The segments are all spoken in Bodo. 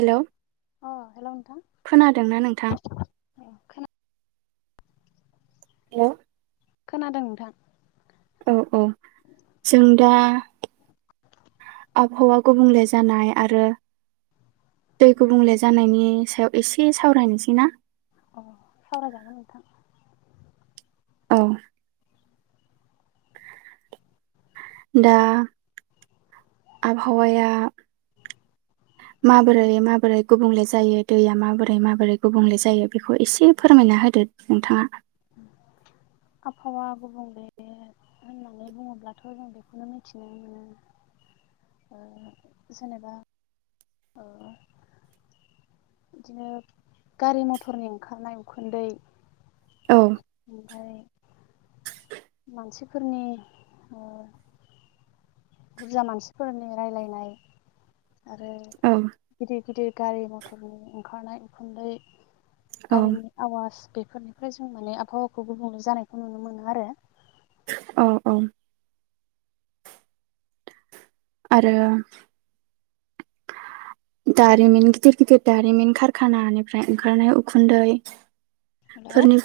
हेलौ अ हेल' नोंथां खोनादोंना नोंथां औ खोना हेलौ खोनादों नोंथां औ औ जों दा आबहावा गुबुंले जानाय आरो दै गुबुंले जानायनि सायाव एसे सावरायनोसै ना अ सावराय जागोन नोंथां औ दा आबहावाया माबोरै माबोरै गुबुंले जायो दैया माबोरै माबोरै गुबुंले जायो बेखौ एसे फोरमायना होदो नोंथाङा आबहावा गुबुंले होननानै बुङोब्लाथ' जों बेखौनो मिथिनो मोनोओ जेनेबा ओ बिदिनो गारि मथरनि ओंखारनाय उखुन्दै औ ओमफाय मानसिफोरनि ओ बुरजा मानसिफोरनि राय्लायनाय आरो औ गिदिर गिदिर गारि मथरनि ओंखारनाय उखुन्दै औ गारिनि आवाज बेफोरनिफ्राय जों माने आबहावाखौ गुबुंले जानायखौ नुनो मोनो आरो औ औ आरो दारिमिन गिदिर गिदिर दारिमिन खारखानानिफ्राय ओंखारनाय उखुन्दै हेल' फोरनि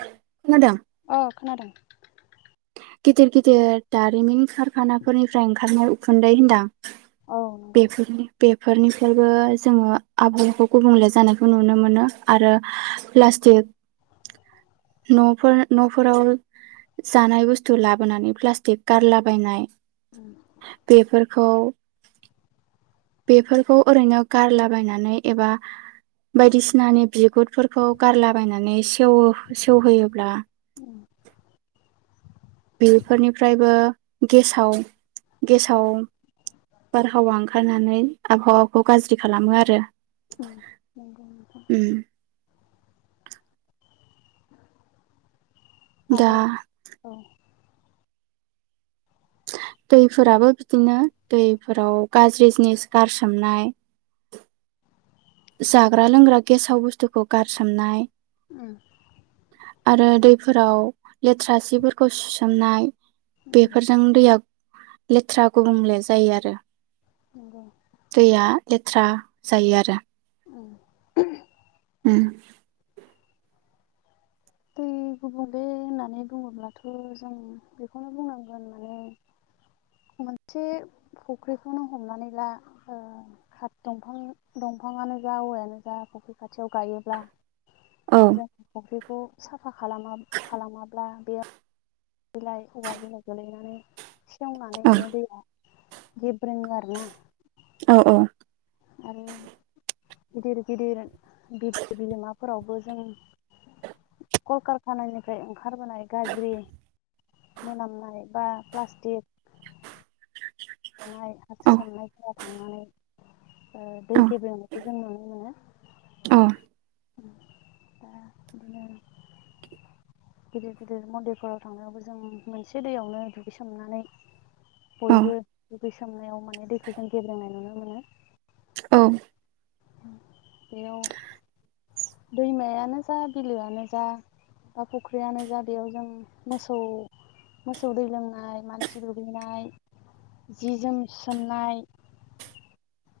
खोनादों अ खोनादों गिदिर गिदिर दारिमिन खारखानाफोरनिफ्राय ओंखारनाय उखुन्दै होनदां औ नंगौ बेफोरनि बेफोरनिफ्रायबो जोङो आबहावाखौ गुबुंले जानायखौ नुनो मोनो आरो प्लास्टिक न'फोर न'फोराव जानाय बुस्थु थु लाबोनानै प्लास्टिक गारला बायनाय उम बेेफोर बेफोरखौ ओरैनो गारलाबायनानै एबा बायदिसिनानि बिगुरफोरखौ गारलाबायनानै सेवो सेवहोयोब्ला उम बेफोरनिफ्रायबो गेसाव गेसाव बारहावा ओंखारनानै आबहावाखौ गाज्रि खालामो आरो ओम नंगौ नोंथां उम [inaudible] दा आरो औ दैफोराबो बिदिनो दैफोराव गाज्रि जिनिस गारसोमनाय जाग्रा लोंग्रा गेसाव बुस्थुखौ गारसोमनाय ओम आरो दैफोराव लेथ्रा सिफोरखौ सुसोमनाय उम बेफोरजों दैया लेथ्रा गुबुंले जायो आरो नोंगौ दैया लेथ्रा जायो आरो [unintelligible] उम दै गुबुंले होननानै बुङोब्लाथ' जों बेखौनो बुंनांगोन माने मोनसे फुख्रिखौनो हमनानै ला ओ खाथ दंफां दंफाङानो जा औवायानो जा फुख्रि खाथियाव गायोब्ला औ जा फख्रि साफा खालामा खालामाब्ला बेयो बिलाइ औवा बिलाइ गोलैनानै सेवनानै औ माने दैया बिब [unintelligible] आरो औ गिदिर गिदिर बिलो बिलोमाफोरावबो जों कलकारखानानिफ्राय ओंखारबोनाय गाज्रि मोनामनाय बा प्लास्टिक सुनाय औ सोमनायफोरा थांनानैओ दै औ गेब्रंनायखो जों नुनो मोनो। दा बिदिनो गिदिर गिदिर मन्दिरफोराव थांनायावबो जों मोनसे दैयावनो दुगैसोमनानै औ बयबो दुगैसोमनायाव माने दैखौ जों गेब्रेंनाय नुनो मोनो। औ बेयाव दैमायानो जा बिलोआनो जा बा फुख्रियानो जा बेयाव जों मोसौ मोसौ दै लोंनाय मानसि दुगैनाय जि जोम सुसोमनाय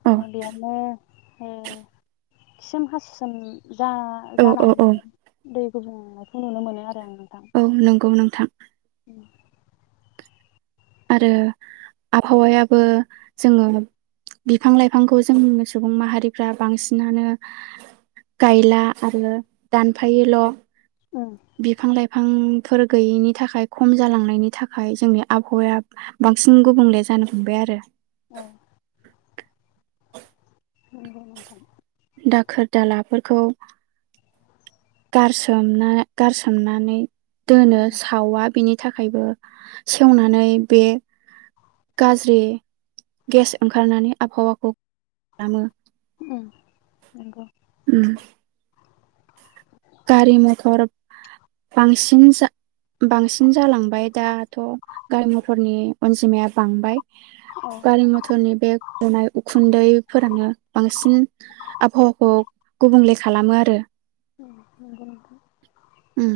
ओ बेवनो ओ खिसोम हासुसोम जा औ औ औ जानानै दै गुबुंनायखौ नुनो मोनो आरो आं नोंथां। औ नंगौ नोंथां [unintelligible] आरो आबहावायाबो जोङो बिफां लाइफांखौ जों सुबुं माहारिफ्रा बांसिनानो गायला आरो दानफायोल' उम बिफां लाइफां बिफांफोर गैयैनि थाखाय खम जालांनायनि थाखाय जोंनि आबहावाया बांसिन गुबुंले जानो हमबाय आरो। औ नोंगौ नोंथां दाखोर दालाफोरखौ गारसोमना गारसोमनानै दोनो उम सावा बिनि थाखायबो सेवनानै बे गाज्रि गेस ओंखारनानै आबहावाखौ खालामो। उम नंगौ। गारि मथर बांसिन जा बांसिन जालांबाय दाथ' गारि मथरनि अनजिमाया बांबाय। औ गारि मथरनि बे गनाय उखुन्दैफोरानो बांसिन आबहावाखौ गुबुंले खालामो आरो। नंगौ नोंथां। उम।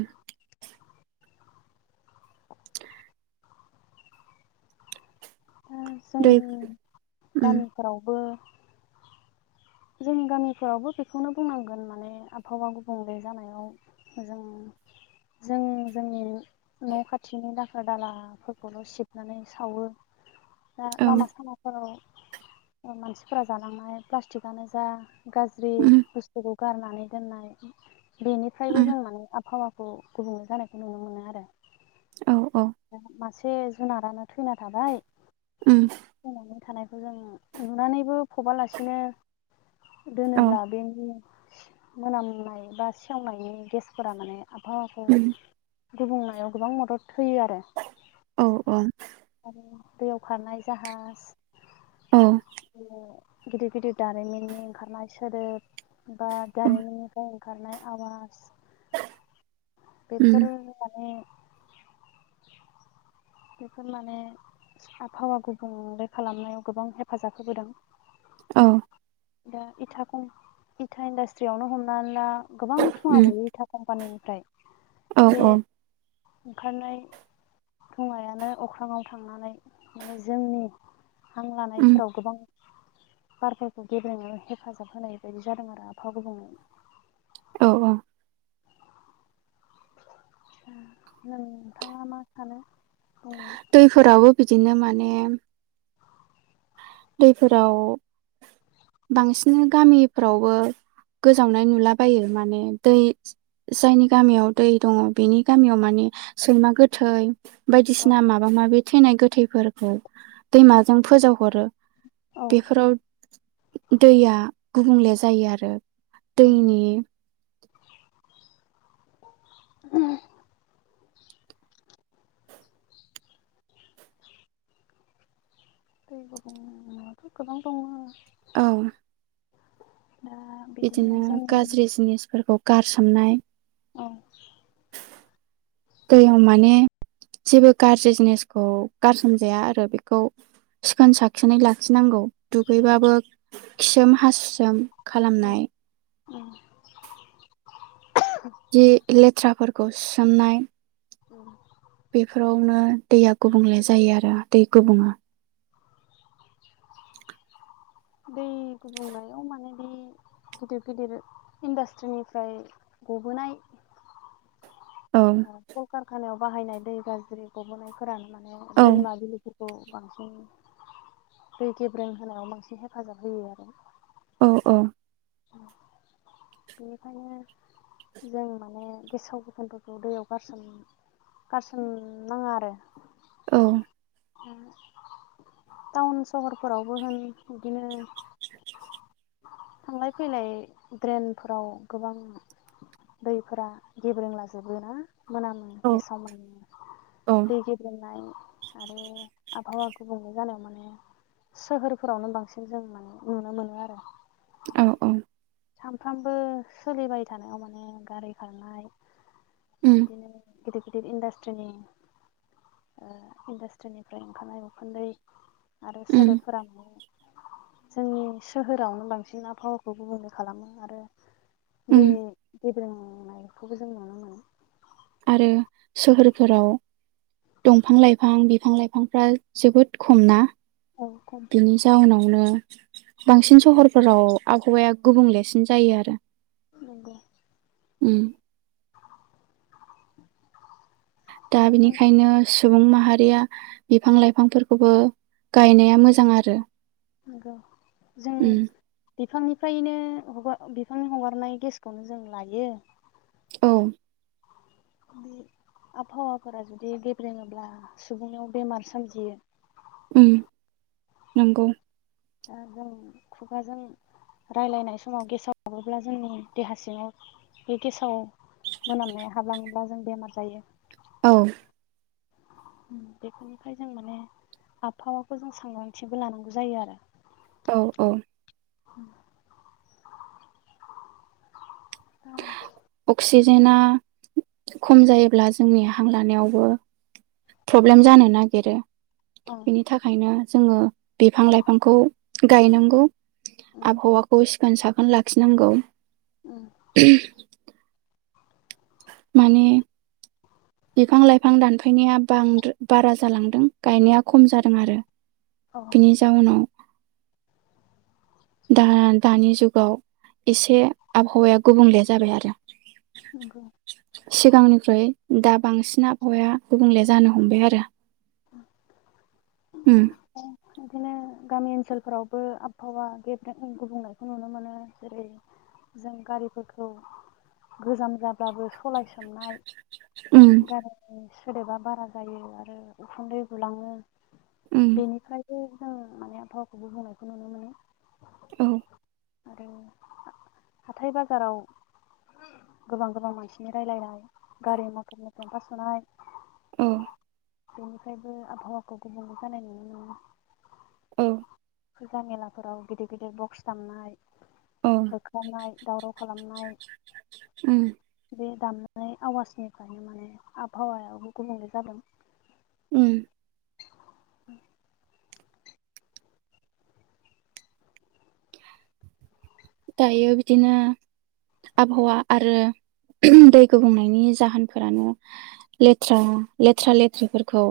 दा दै जोंनि उम गामिफोरावबो जों गामिफोरावबो बेखौनो बुंनांगोन माने आबहावा गुबुंले जानायाव जों जों जोंनि न' खाथिनि दाखोर दालाफोरखौल' सिबनानै सावो। दा औ लामा सामाफोराव मानसिफोरा जालांनाय प्लास्टिक आनो जा गाज्रि उम बुस्थुखौ गारनानै दोननाय बेनिफ्रायबो उम जों माने आबहावा खौ गुबुंले जानायखौ नुनो मोनो आरो। औ। औ [unintelligible] एसे जुनारानो थैना थाबाय। उम। थैनानै थानायखौ जों नुनानैबो फबालासिनो औ दोनोब्ला बेनि मोनामनाय बा सेवनायनि गेसफोरा माने आबहावाखौ उम गुबुंनायाव गोबां मदद होयो आरो। औ औ आरो दैयाव खारनाय जाहाज औ [unintelligible] गिदिर गिदिर दारिमिननि ओंखारनाय सोदोब बा उम दारिमिननिफ्राय ओंखारनाय आवाज उम बेफोर माने बेफोर माने आबहावा गुबुंले खालामनायाव गोबां हेफाजाब होबोदों। औ। दा इथा खम इथा इन्डासट्रियावनो हमनानै ला गोबां धुङा उम गयो इथा कम्पानिनिफ्राय औ बे औ ओंखारनाय धुङायानो अख्राङाव थांनानै माने जोंनि हां उम लानायफोराव गोबां बारफोरखौ गेब्रेनायाव हेफाजाब होनाय बायदि जादों आरो आफावा गुबुंनाआ। औ औ। जों नोंथाङा मा सानो? बुंनो दैफोराबो बिदिनो माने दैफोराव बांसिन गामिफ्रावबो गोजावनाय नुलाबायो, माने दै जायनि गामियाव दै दङ बेनि गामियाव माने सैमा गोथै औ बायदिसिना माबा माबि थैनाय गोथैफोरखौ दैमाजों फोजावहरो। औ बेफोराव दैया गुबुंले जायो आरो। नंगौ। दैनि [inaudible] दै गुबुनायाथ' गोबां दङो औ। दा बिदिनो जोंनि गाज्रि जिनिसफोरखौ गारसोमनाय औ। दैयाव माने जेबो गाज्रि जिनिसखौ गारसोमजाया आरो बेखौ सिखोन साखोनै लाखिनांगौ दुगैबाबो खिसोम हासुसोम उम खालामनाय उम जि ले - थ्राफोरखौ सुसोमनाय औ बेफोरावनो दैया गुबुंले जायो आरो दै गुबुङो दै गुबुंनायाव माने बे गिदिर गिदिर इन्डास्ट्रिनिफ्राय गबोनाय औ कल खारखानायाव बाहायनाय दै गाज्रि गब'बोनायफोरानो माने औ दैमा बिलोफो- [unintelligible] खौ बांसिन दै गेब्रें होनायाव बांसिन हेफाजाब होयो आरो। औ औ। बेनिखायनो जों माने गेसाव गोफोनफोरखौ दैयाव गारसोम गारसोमनाङा आरो औ। उम टाउन सहरफोरावबो होन बिदिनो थांलाय फैलाय ड्रेनफोराव गोबां दैफोरा गेब्रेंलाजोबो ना? मोनामो औ गेसाव मोनो औ दै गेबे्ंनाय आरो आबहावा गुबुंले जानायाव माने सोहोरफोरावनो बांसिन जों माने नुनो मोनो आरो औ औ सानफ्रामबो सोलिबाय थानायाव माने गारि खारनाय उम बिदिनो गिदिर गिदिर इन्डास्ट्रिनि ओ इन्डास्ट्रिनिफ्राय ओंखारनाय उखुन्दै आरो उम सोलोबफोरा मुं। जोंनि सोहोरावनो बांसिन ना पावखौ मोनयो। खालामो आरो उम दै गेब्रेंनायखौबो जों नुनो मोनो। आरो सोहोरफोराव दंफां लाइफां बिफां लाइफांफ्रा जोबोद खमना। औ खम बिनि जाउनावनो। बांसिन सहरफोराव आबहावाया गुबुंलेसिन जायो आरो। नंगौ उम दा बिनिखायनो। सुबुं माहारिया बिफां लाइफांफोरखौबो गायनाया मोजां आरो। नंगौ जों उम बिफांनिफ्रायनो। हगार बिफांनि हगारनाय गेसखौनो जों लायो। औ आबहावाफोरा जुदि गेब्रेङोब्ला सुबुंआव बेमार सोमजियो। उम नंगौ ओ जों खुगाजों राय्लायनाय समाव गेसाव हाबोब्ला जोंनि देहा सिङाव बे गेसाव मोनामनाय हाबलाङोब्ला जों बेमार जायो। औ बेफोरनिखाय जों माने आबहावाखौ जों सांग्रांथिबो लानांगौ जायो आरो। औ-औ औ अक्सिजेनाआ खम जायोब्ला जोंनि हां लानायावबो प्रब्लेम जानो नागिरो औ बिनि थाखायनो जोङो बिफां लाइफांखौ। गाय नांगौ। उम आबहवाखौ सिखोन साखोन लाखिनांगौ [inaudible] उम माने बिफां लाइफां दानफैनाया बांदाय बारा जालांदों गायनाया खम जादों आरो। औ बिनि जाहोयनाव दा दानि जुगाव एसे आबहावाया गुबुंले जाबाय आरो। नंगौ सिगांनिफ्राय। दा बांसिन आबहावाया गुबुंले जानो हमबाय आरो। उम बिदिनो गामि ओनसोलफोरावबो आबहावा गेब गुबुंनायखौ नुनो मोनो जेरै जों गारिफोरखौ गोजाम जाब्लाबो सलायसो। उ [inaudible] सोदोबा बारा जायो आरो उखुन्दै गुलाङो उम बेनिखायनो जों माने आबहावखौबो गुबुंनायखौ नुनो मोनो औ आरो हाथाय बाजाराव गोबां गोबां मानसिनि रायज्लायनाय गारि मथर फेम्फा सुनाय औ बेनिफ्रायबो आबहावाखौ गुबुंले जानाय नुनो ओ औ फुजा मेलाफोराव गिदिर गिदिर बक्स दामनाय औ होखारनाय दावराव खालामनाय उम बे दामनानै आवाजनिफ्रायनो माने आबहावायो गुबुंले जादों उम [inaudible] दायो बिदिनो आबहावा आरो दै गुबुंनायनि जाहोनफोरानो लेथ्रा लेथ्रा लेथ्राफोरखौ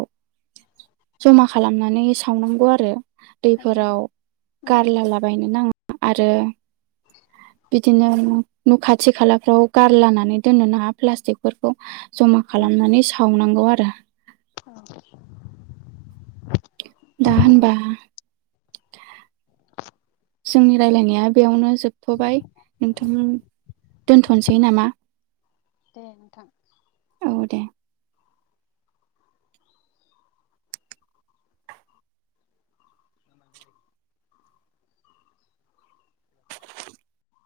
जमा खालामनानै सावनांगौ आरो उम दैफोराव गारलालाबायनो नाङा आरो बिदिनो न' खाथि खालाफ्राव गारलानानै दोननो नाङा प्लास्टिकफोरखौ जमा खालामनानै सावनां गौ आरो औ दा होनबा जोंनि रायलायनाया बेयावनो जोबथ'बाय नोंथां दोनथ'नोसै नामा? दे नोंथां। औ दे।